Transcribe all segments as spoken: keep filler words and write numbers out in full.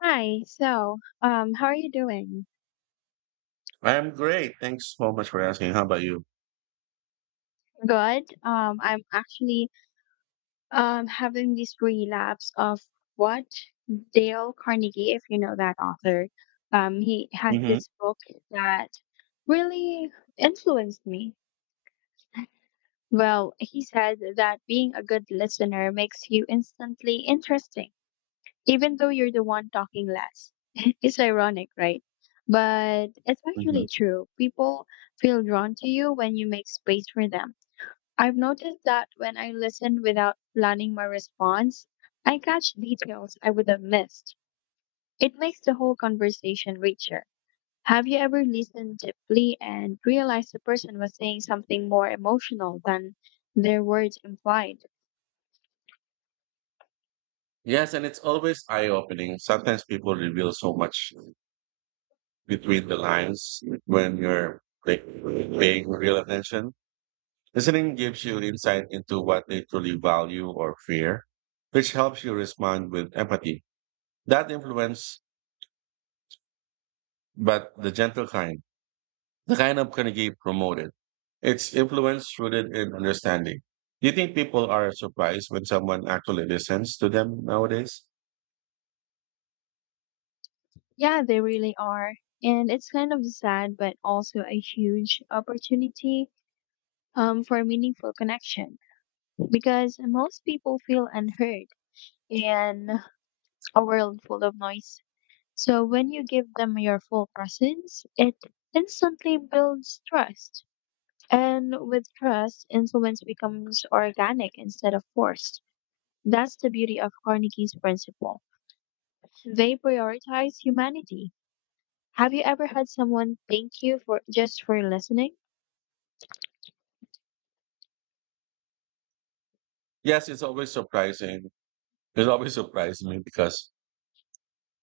Hi, so um, how are you doing? I am great. Thanks so much for asking. How about you? Good. Um, I'm actually um, having this relapse of what Dale Carnegie, if you know that author, um, he had hmm this book that really influenced me. Well, he said that being a good listener makes you instantly interesting, even though you're the one talking less. It's ironic, right? But it's hmm actually true. People feel drawn to you when you make space for them. I've noticed that when I listen without planning my response, I catch details I would have missed. It makes the whole conversation richer. Have you ever listened deeply and realized the person was saying something more emotional than their words implied? Yes, and it's always eye-opening. Sometimes people reveal so much between the lines when you're like paying real attention. Listening gives you insight into what they truly value or fear, which helps you respond with empathy. That influence, but the gentle kind, the kind of can going get promoted. It's influence rooted in understanding. Do you think people are surprised when someone actually listens to them nowadays? Yeah, they really are. And it's kind of sad, but also a huge opportunity, um, for meaningful connection, because most people feel unheard in a world full of noise. So when you give them your full presence, it instantly builds trust. And with trust, influence becomes organic instead of forced. That's the beauty of Carnegie's principle. They prioritize humanity. Have you ever had someone thank you for just for listening? Yes, it's always surprising. It's always surprised me because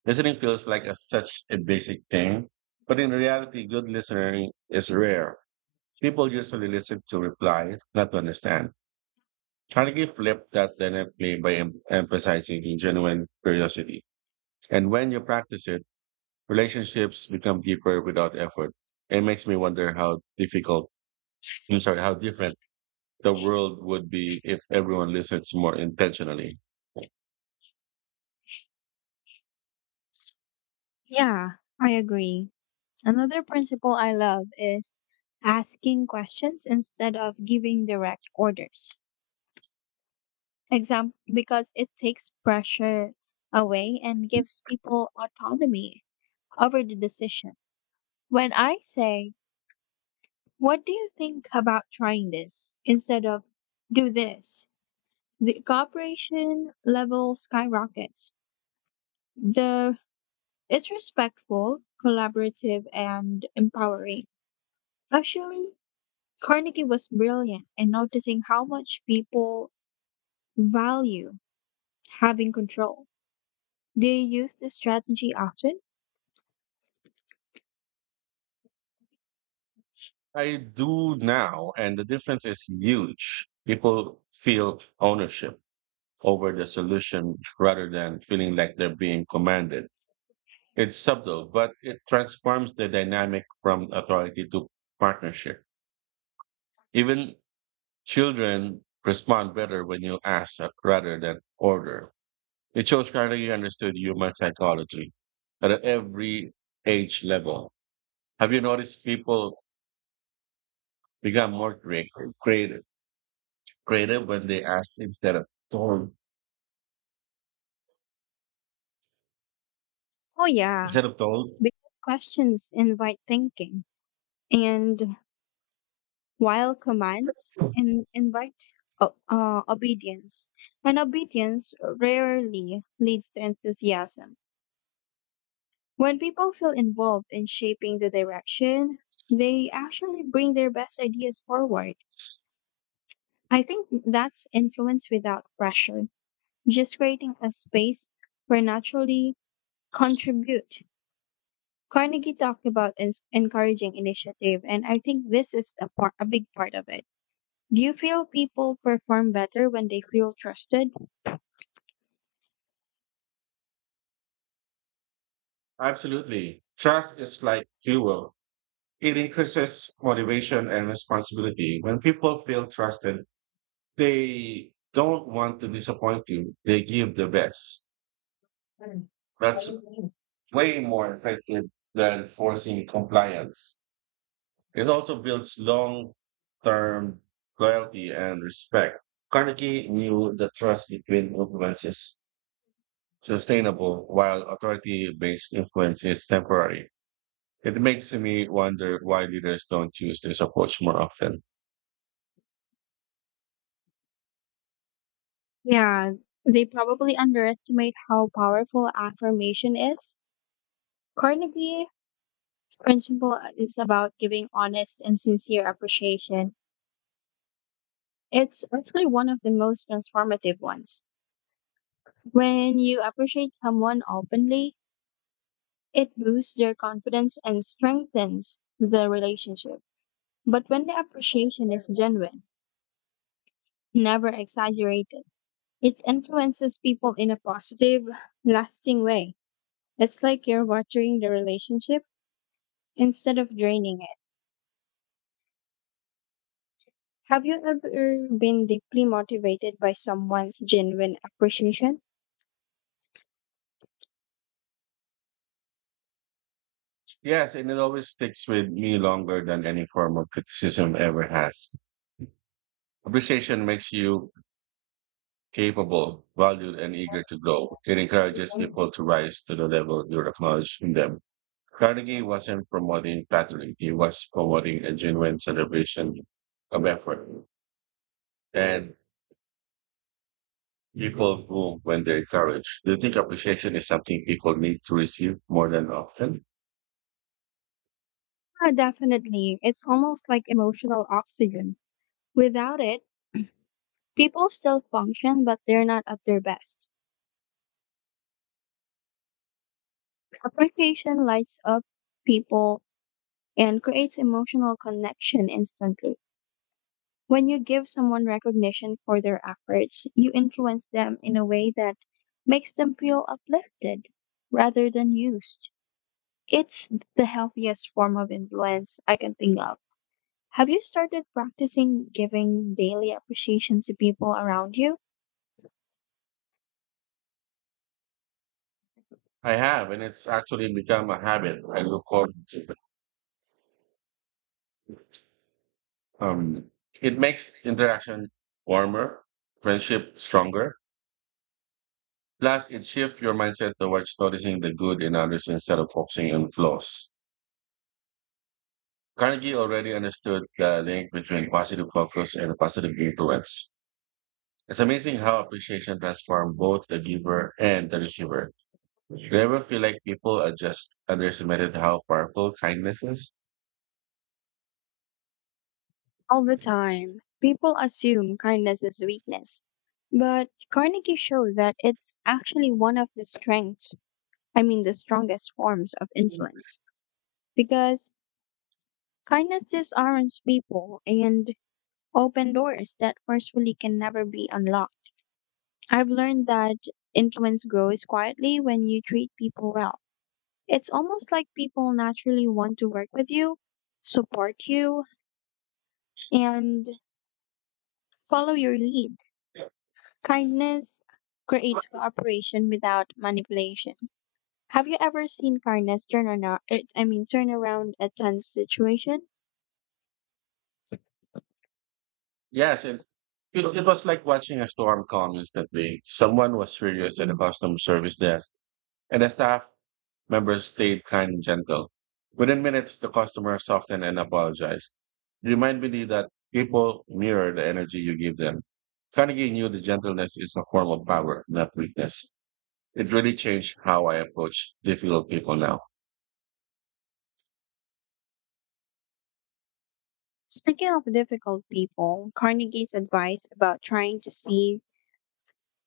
listening feels like a, such a basic thing. But in reality, good listening is rare. People usually listen to reply, not to understand. Carnegie flipped that dynamically by em- emphasizing genuine curiosity. And when you practice it, relationships become deeper without effort. It makes me wonder how difficult, I'm sorry, how different the world would be if everyone listens more intentionally. Yeah, I agree. Another principle I love is asking questions instead of giving direct orders. Exam- because it takes pressure away and gives people autonomy over the decision. When I say, "What do you think about trying this?" instead of "do this," the cooperation level skyrockets. The It's respectful, collaborative, and empowering. Actually, Carnegie was brilliant in noticing how much people value having control. Do you use this strategy often? I do now, and the difference is huge. People feel ownership over the solution rather than feeling like they're being commanded. It's subtle, but it transforms the dynamic from authority to partnership. Even children respond better when you ask uh, rather than order. It shows clearly you understood human psychology at every age level. Have you noticed people become more creative, creative creative when they ask instead of told. Oh, yeah, Instead of told, because questions invite thinking, and while commands in, invite o- uh, obedience, and obedience rarely leads to enthusiasm. When people feel involved in shaping the direction, they actually bring their best ideas forward. I think that's influence without pressure, just creating a space where naturally contribute. Carnegie talked about ins encouraging initiative, and I think this is a, part, a big part of it. Do you feel people perform better when they feel trusted? absolutely. Trust is like fuel. It increases motivation and responsibility. When people feel trusted, they don't want to disappoint you. They give their best. That's way more effective than forcing compliance. It also builds long-term loyalty and respect. Carnegie knew the trust between influences sustainable while authority based influence is temporary. It makes me wonder why leaders don't use this approach more often. Yeah, they probably underestimate how powerful affirmation is. Carnegie's principle is about giving honest and sincere appreciation. It's actually one of the most transformative ones. When you appreciate someone openly, it boosts their confidence and strengthens the relationship. But when the appreciation is genuine, never exaggerated, it influences people in a positive, lasting way. It's like you're watering the relationship instead of draining it. Have you ever been deeply motivated by someone's genuine appreciation? Yes, and it always sticks with me longer than any form of criticism ever has. Appreciation makes you capable, valued, and eager to grow. It encourages Yeah, people to rise to the level you acknowledge in them. Carnegie wasn't promoting flattery. He was promoting a genuine celebration of effort. And people bloom when they're encouraged. Do you think appreciation is something people need to receive more than often? definitely. It's almost like emotional oxygen. Without it, people still function, but they're not at their best. Appreciation lights up people and creates emotional connection instantly. When you give someone recognition for their efforts, you influence them in a way that makes them feel uplifted rather than used. It's the healthiest form of influence I can think of. Have you started practicing giving daily appreciation to people around you? I have, and it's actually become a habit I look forward to. Um, it makes interaction warmer, friendship stronger. Plus, it shifts your mindset towards noticing the good in others instead of focusing on flaws. Carnegie already understood the link between positive focus and positive influence. It's amazing how appreciation transforms both the giver and the receiver. Do you ever feel like people are just underestimated how powerful kindness is? All the time, people assume kindness is weakness, but Carnegie showed that it's actually one of the strengths, I mean, the strongest forms of influence. Because kindness disarms people and open doors that forcefully can never be unlocked. I've learned that influence grows quietly when you treat people well. It's almost like people naturally want to work with you, support you, and follow your lead. Kindness creates cooperation without manipulation. Have you ever seen kindness turn around, I mean turn around a tense situation? Yes, and it, it was like watching a storm calm instantly. Someone was furious at the customer service desk, and the staff members stayed kind and gentle. Within minutes, the customer softened and apologized. Remind me that people mirror the energy you give them. Carnegie knew the gentleness is a form of power, not weakness. It really changed how I approach difficult people now. Speaking of difficult people, Carnegie's advice about trying to see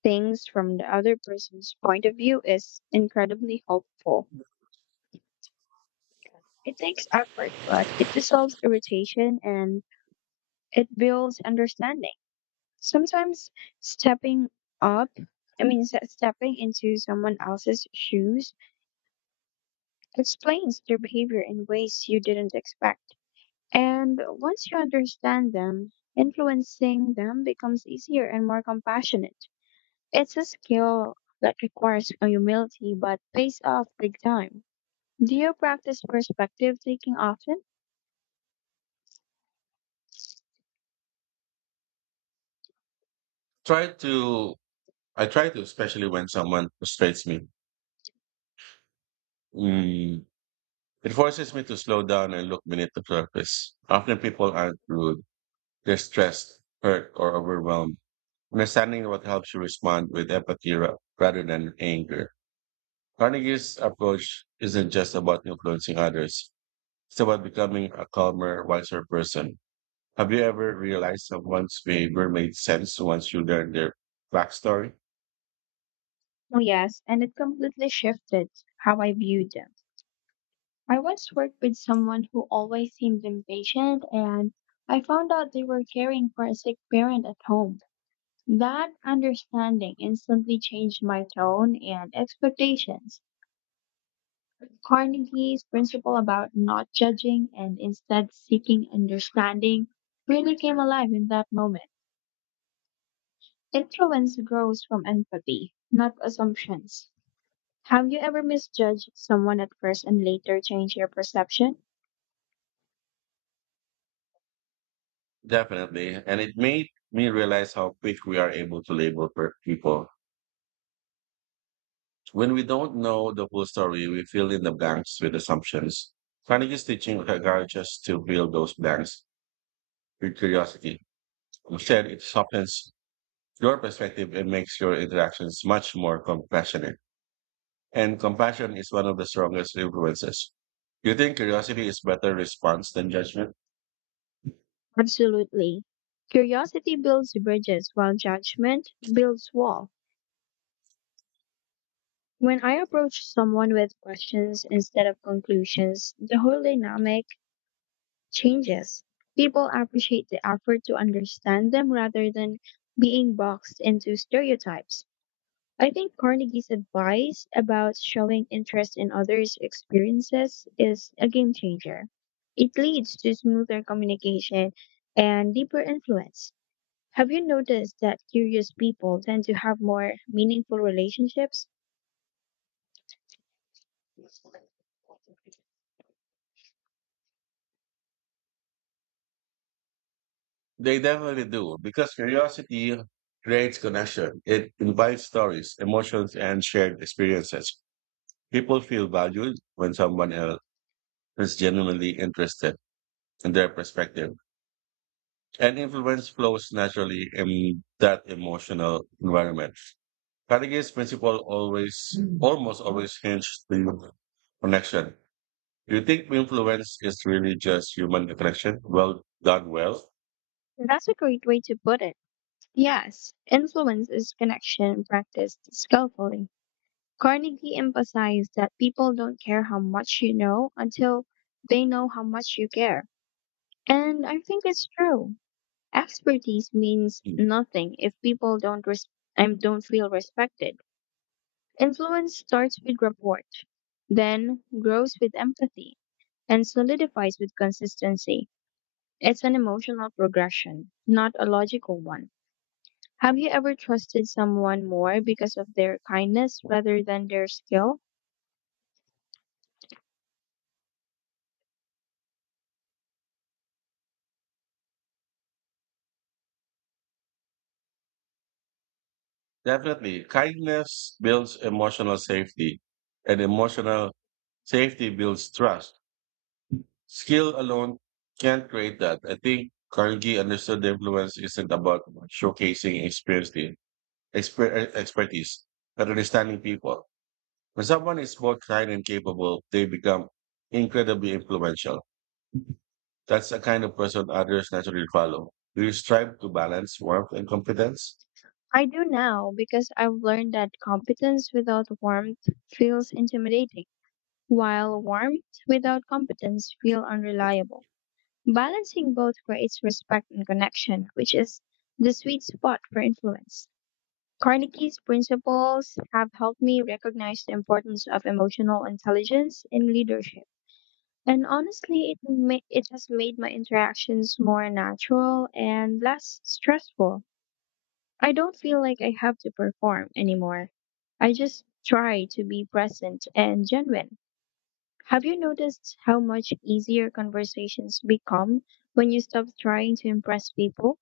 things from the other person's point of view is incredibly helpful. It takes effort, but it dissolves irritation and it builds understanding. Sometimes stepping up, I mean, se- stepping into someone else's shoes explains their behavior in ways you didn't expect. And once you understand them, influencing them becomes easier and more compassionate. It's a skill that requires a humility but pays off big time. Do you practice perspective taking often? Try to, I try to, especially when someone frustrates me. Mm, It forces me to slow down and look beneath the surface. Often people aren't rude. They're stressed, hurt, or overwhelmed. Understanding what helps you respond with empathy ra- rather than anger. Carnegie's approach isn't just about influencing others. It's about becoming a calmer, wiser person. Have you ever realized someone's behavior made sense once you learned their backstory? Oh, yes, and it completely shifted how I viewed them. I once worked with someone who always seemed impatient, and I found out they were caring for a sick parent at home. That understanding instantly changed my tone and expectations. Carnegie's principle about not judging and instead seeking understanding really came alive in that moment. Influence grows from empathy, not assumptions. Have you ever misjudged someone at first and later changed your perception? Definitely. And it made me realize how quick we are able to label per- people. When we don't know the full story, we fill in the blanks with assumptions. Carnegie's teaching requires us to fill those blanks with curiosity. Instead, it softens your perspective and makes your interactions much more compassionate. And compassion is one of the strongest influences. You think curiosity is better response than judgment? Absolutely. Curiosity builds bridges while judgment builds wall. When I approach someone with questions instead of conclusions, the whole dynamic changes. People appreciate the effort to understand them rather than being boxed into stereotypes. I think Carnegie's advice about showing interest in others' experiences is a game changer. It leads to smoother communication and deeper influence. Have you noticed that curious people tend to have more meaningful relationships? They definitely do, because curiosity creates connection. It invites stories, emotions, and shared experiences. People feel valued when someone else is genuinely interested in their perspective. And influence flows naturally in that emotional environment. Carnegie's principle always, Mm. almost always hinges the connection. Do you think influence is really just human connection? Well, done well? That's a great way to put it. Yes, influence is connection practiced skillfully. Carnegie emphasized that people don't care how much you know until they know how much you care. And I think it's true. Expertise means Mm. nothing if people don't res- and don't feel respected. Influence starts with rapport, then grows with empathy, and solidifies with consistency. It's an emotional progression, not a logical one. Have you ever trusted someone more because of their kindness rather than their skill? Definitely. Kindness builds emotional safety, and emotional safety builds trust. Skill alone can't create that. I think Carnegie understood the influence isn't about showcasing experience, the exper- expertise, but understanding people. When someone is both kind and capable, they become incredibly influential. That's the kind of person others naturally follow. Do you strive to balance warmth and competence? I do now because I've learned that competence without warmth feels intimidating, while warmth without competence feels unreliable. Balancing both creates respect and connection, which is the sweet spot for influence. Carnegie's principles have helped me recognize the importance of emotional intelligence in leadership. And honestly, it, ma- it has made my interactions more natural and less stressful. I don't feel like I have to perform anymore. I just try to be present and genuine. Have you noticed how much easier conversations become when you stop trying to impress people?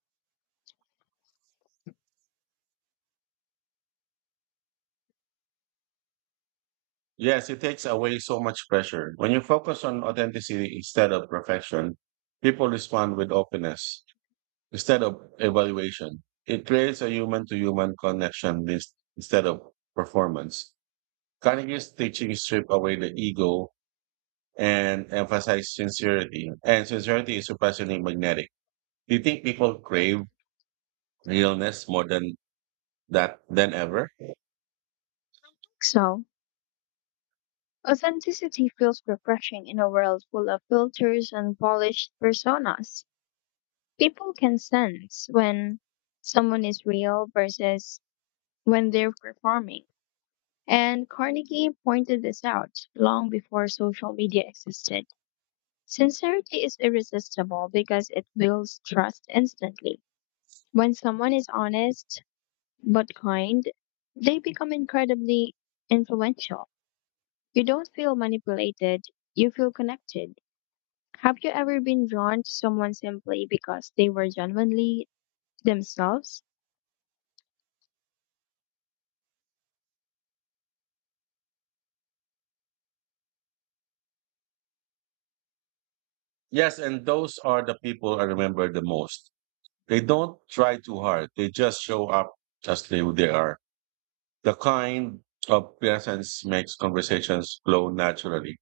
Yes, it takes away so much pressure. When you focus on authenticity instead of perfection, people respond with openness. Instead of evaluation, it creates a human to human connection list instead of performance. Carnegie's teaching strip away the ego and emphasize sincerity. And sincerity is surprisingly magnetic. Do you think people crave realness more than that than ever? So, authenticity feels refreshing in a world full of filters and polished personas. People can sense when someone is real versus when they're performing. And Carnegie pointed this out long before social media existed. Sincerity is irresistible because it builds trust instantly. When someone is honest but kind, they become incredibly influential. You don't feel manipulated, you feel connected. Have you ever been drawn to someone simply because they were genuinely themselves? Yes, and those are the people I remember the most. They don't try too hard. They just show up as they, they are. The kind of presence makes conversations flow naturally.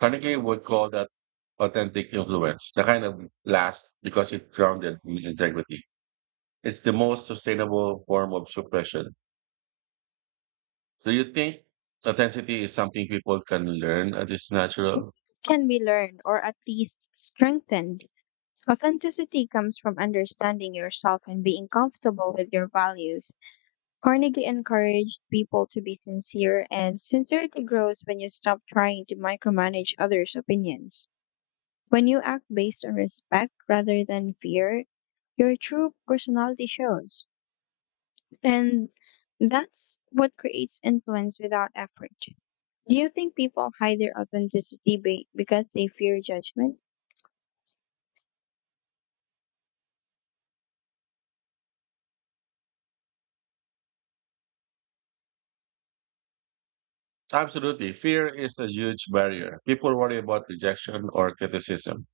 Technically, would call that authentic influence, the kind of last because it grounded in integrity. It's the most sustainable form of suppression. Do you think authenticity is something people can learn and it's natural? Can be learned or at least strengthened. Authenticity comes from understanding yourself and being comfortable with your values. Carnegie encouraged people to be sincere, and sincerity grows when you stop trying to micromanage others' opinions. When you act based on respect rather than fear, your true personality shows. And that's what creates influence without effort. Do you think people hide their authenticity be- because they fear judgment? Absolutely. Fear is a huge barrier. People worry about rejection or criticism.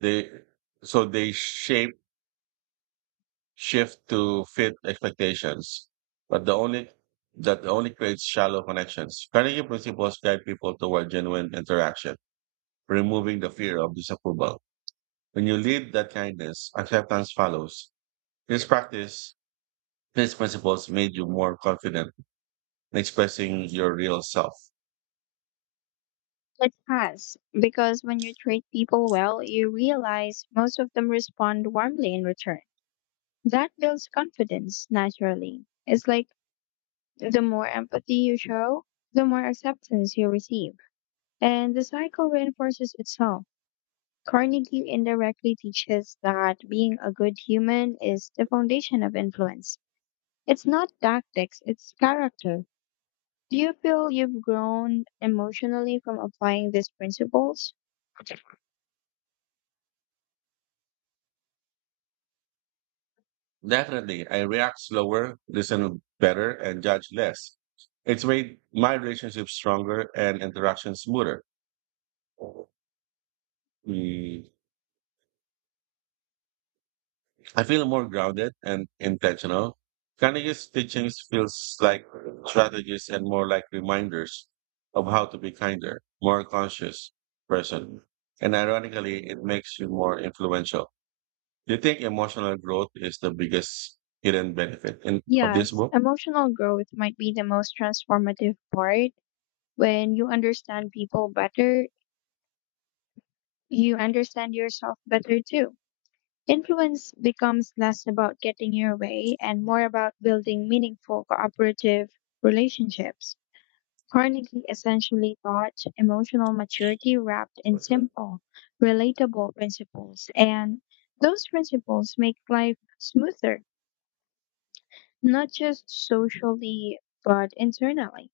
They So they shape shift to fit expectations. But the only that only creates shallow connections. Carnegie principles guide people toward genuine interaction removing the fear of disapproval. When you lead that kindness, acceptance follows. This practice, these principles made you more confident in expressing your real self. It has, because when you treat people well, you realize most of them respond warmly in return. That builds confidence naturally. It's like the more empathy you show, the more acceptance you receive. And the cycle reinforces itself. Carnegie indirectly teaches that being a good human is the foundation of influence. It's not tactics, it's character. Do you feel you've grown emotionally from applying these principles? Definitely, I react slower, listen better, and judge less. It's made my relationship stronger and interaction smoother. Mm, I feel more grounded and intentional. Carnegie's teachings feels like strategies and more like reminders of how to be kinder, more conscious person. And ironically, it makes you more influential. Do you think emotional growth is the biggest hidden benefit in, of this Yes, book? emotional growth might be the most transformative part. When you understand people better, you understand yourself better too. Influence becomes less about getting your way and more about building meaningful cooperative relationships. Carnegie essentially taught emotional maturity wrapped in simple, relatable principles, and those principles make life smoother, not just socially, but internally.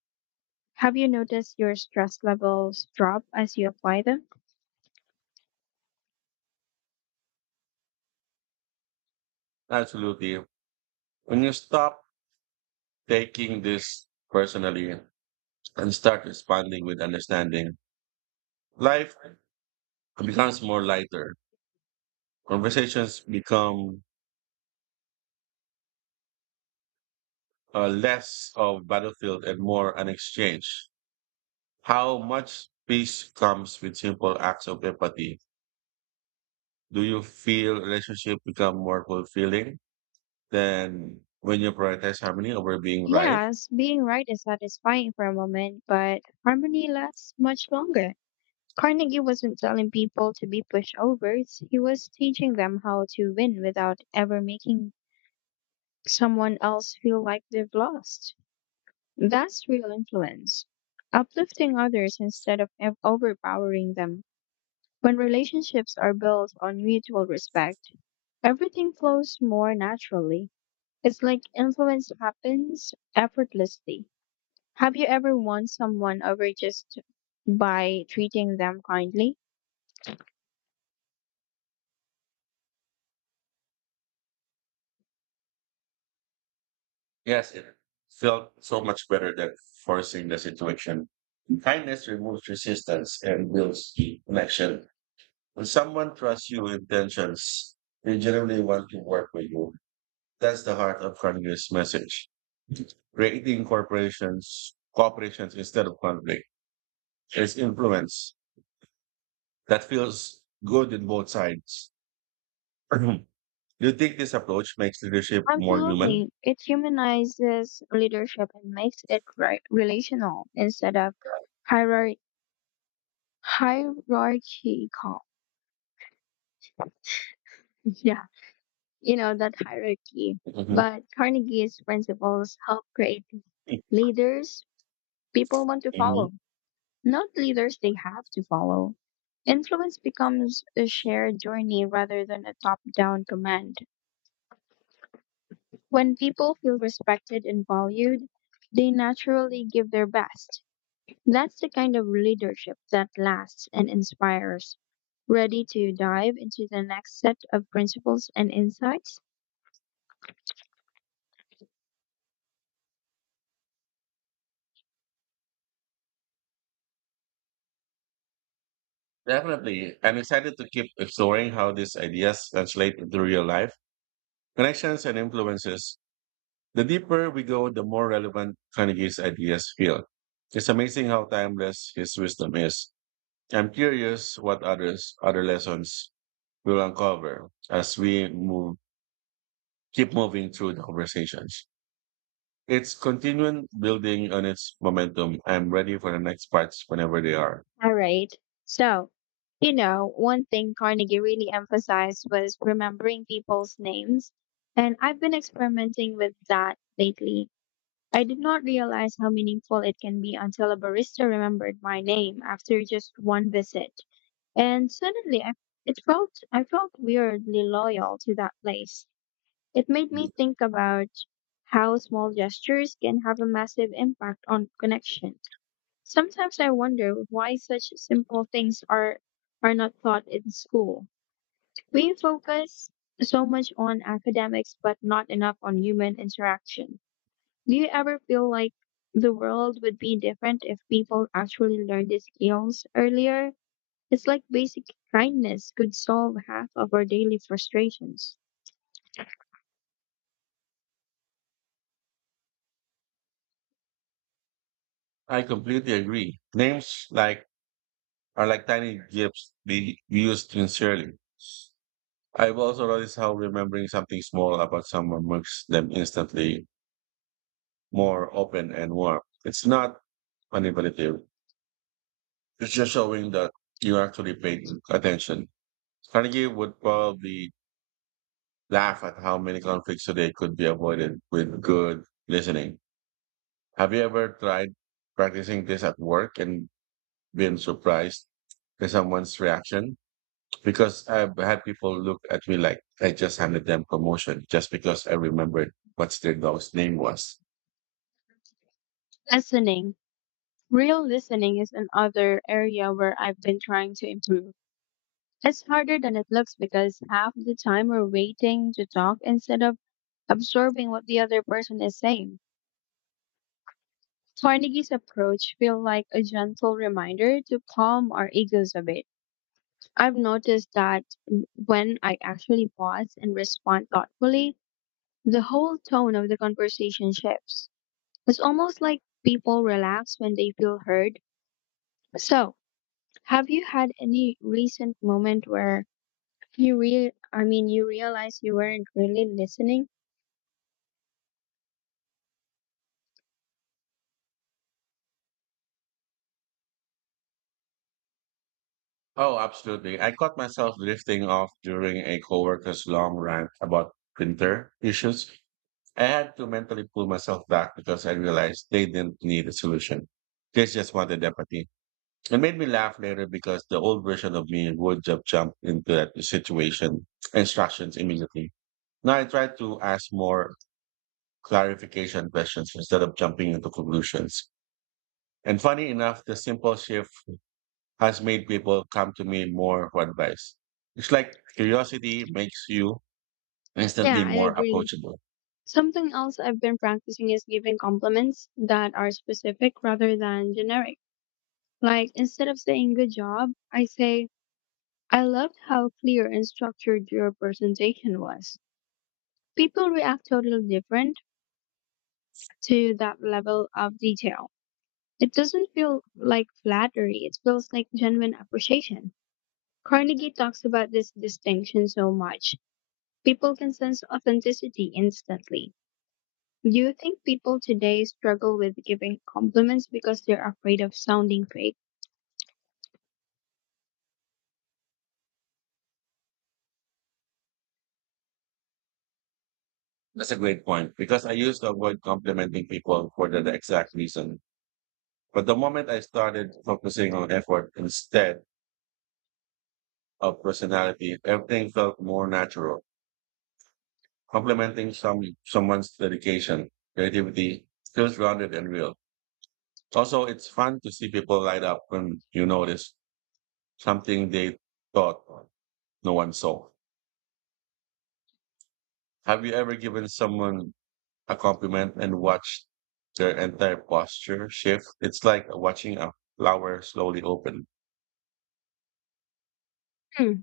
Have you noticed your stress levels drop as you apply them? Absolutely. When you stop taking this personally and start responding with understanding, life becomes more lighter. Conversations become uh, less of battlefield and more an exchange. How much peace comes with simple acts of empathy? Do you feel relationship become more fulfilling than when you prioritize harmony over being right? Yes, being right is satisfying for a moment, but harmony lasts much longer. Carnegie wasn't telling people to be pushovers, he was teaching them how to win without ever making someone else feel like they've lost. That's real influence. Uplifting others instead of ev- overpowering them. When relationships are built on mutual respect, everything flows more naturally. It's like influence happens effortlessly. Have you ever won someone over just by treating them kindly? Yes, it felt so much better than forcing the situation. Kindness removes resistance and builds connection. When someone trusts you with intentions, they generally want to work with you. That's the heart of Kanye's message. Creating corporations, cooperations instead of conflict. There's influence that feels good in both sides. Do you think this approach makes leadership more human? Absolutely. It humanizes leadership and makes it ri relational instead of hierar- hierarchical. Yeah, you know that hierarchy. Mhm. But Carnegie's principles help create leaders people want to Mhm. follow. Not leaders they have to follow. Influence becomes a shared journey rather than a top down command. When people feel respected and valued, they naturally give their best. That's the kind of leadership that lasts and inspires. Ready to dive into the next set of principles and insights? Definitely. I'm excited to keep exploring how these ideas translate into real life, connections, and influences. The deeper we go, the more relevant Carnegie's ideas feel. It's amazing how timeless his wisdom is. I'm curious what others other lessons will uncover as we move, keep moving through the conversations. It's continuing building on its momentum. I'm ready for the next parts whenever they are. All right. So, you know, one thing Carnegie really emphasized was remembering people's names. And I've been experimenting with that lately. I did not realize how meaningful it can be until a barista remembered my name after just one visit. And suddenly I, it felt, I felt weirdly loyal to that place. It made me think about how small gestures can have a massive impact on connection. Sometimes I wonder why such simple things are are not taught in school. We focus so much on academics but not enough on human interaction. Do you ever feel like the world would be different if people actually learned these skills earlier? It's like basic kindness could solve half of our daily frustrations. I completely agree. Names like are like tiny gifts we we use sincerely. I've also noticed how remembering something small about someone makes them instantly more open and warm. It's not manipulative. It's just showing that you actually paid attention. Carnegie would probably laugh at how many conflicts today could be avoided with good listening. Have you ever tried practicing this at work and been surprised by someone's reaction? Because I've had people look at me like I just handed them promotion just because I remembered what their dog's name was. Listening. Real listening is another area where I've been trying to improve. It's harder than it looks because half the time we're waiting to talk instead of absorbing what the other person is saying. Carnegie's approach feels like a gentle reminder to calm our egos a bit. I've noticed that when I actually pause and respond thoughtfully, the whole tone of the conversation shifts. It's almost like people relax when they feel heard. So, have you had any recent moment where you re- I mean you realize you weren't really listening? Oh, absolutely. I caught myself drifting off during a coworker's long rant about printer issues. I had to mentally pull myself back because I realized they didn't need a solution. They just wanted empathy. It made me laugh later because the old version of me would have jumped into that situation instructions immediately. Now I try to ask more clarification questions instead of jumping into conclusions. And funny enough, the simple shift has made people come to me more for advice. It's like curiosity makes you Yeah, instantly I more agree. approachable. Something else I've been practicing is giving compliments that are specific rather than generic. Like instead of saying good job, I say, I loved how clear and structured your presentation was. People react totally different to that level of detail. It doesn't feel like flattery, it feels like genuine appreciation. Carnegie talks about this distinction so much. People can sense authenticity instantly. Do you think people today struggle with giving compliments because they're afraid of sounding fake? That's a great point because I used to avoid complimenting people for the exact reason. But the moment I started focusing on effort instead, of personality, everything felt more natural, complementing some someone's dedication, creativity, feels grounded and real. Also, it's fun to see people light up when you notice something they thought no one saw. Have you ever given someone a compliment and watched their entire posture shift? It's like watching a flower slowly open. Hmm.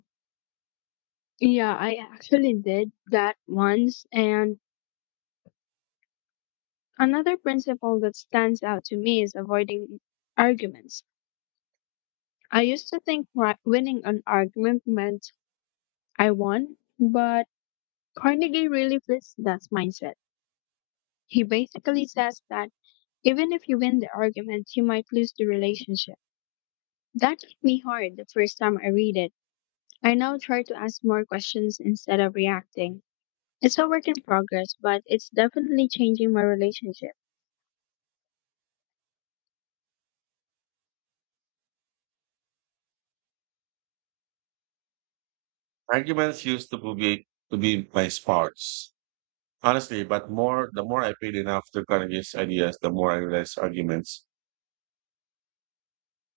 Yeah, I actually did that once. And another principle that stands out to me is avoiding arguments. I used to think ri- winning an argument meant I won, but Carnegie really flips that mindset. He basically says that even if you win the argument, you might lose the relationship. That hit me hard the first time I read it. I now try to ask more questions instead of reacting. It's a work in progress, but it's definitely changing my relationship. Arguments used to be to be my sparks. Honestly, but more the more I paid enough to Carnegie's ideas, the more I realized arguments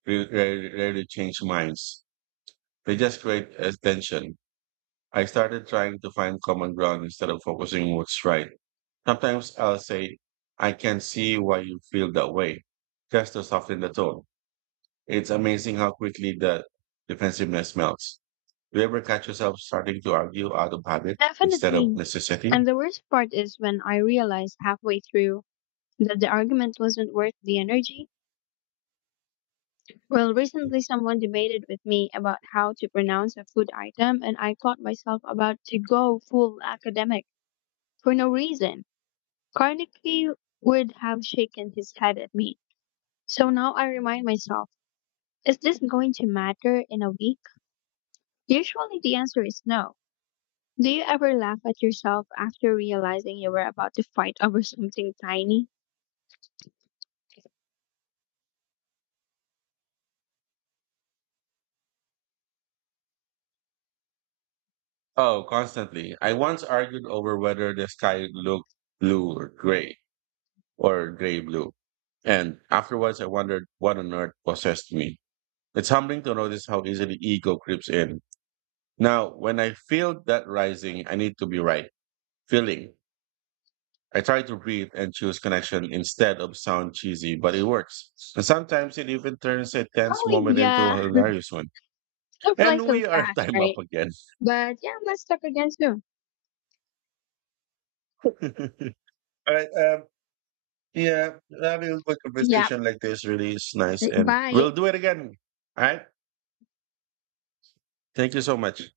re- rarely, rarely change minds. They just create a tension. I started trying to find common ground instead of focusing on what's right. Sometimes I'll say, I can see why you feel that way, just to soften the tone. It's amazing how quickly the defensiveness melts. Do you ever catch yourself starting to argue out of habit instead of Definitely. necessity? And the worst part is when I realized halfway through that the argument wasn't worth the energy. Well, recently someone debated with me about how to pronounce a food item, and I caught myself about to go full academic for no reason. Carnegie would have shaken his head at me. So now I remind myself, is this going to matter in a week? Usually the answer is no. Do you ever laugh at yourself after realizing you were about to fight over something tiny? Oh, constantly. I once argued over whether the sky looked blue or gray or gray blue. And afterwards, I wondered what on earth possessed me. It's humbling to notice how easily ego creeps in. Now, when I feel that rising, I need to be right. Feeling. I try to breathe and choose connection instead of sound cheesy, but it works. And sometimes it even turns a tense Oh moment into yeah, a hilarious one. don't fly And so we are fast, time up right? again. But yeah, let's talk again soon. All right. Um, Yeah, having a good Yeah, conversation like this really is nice, say and bye. we'll do it again. All right. Thank you so much.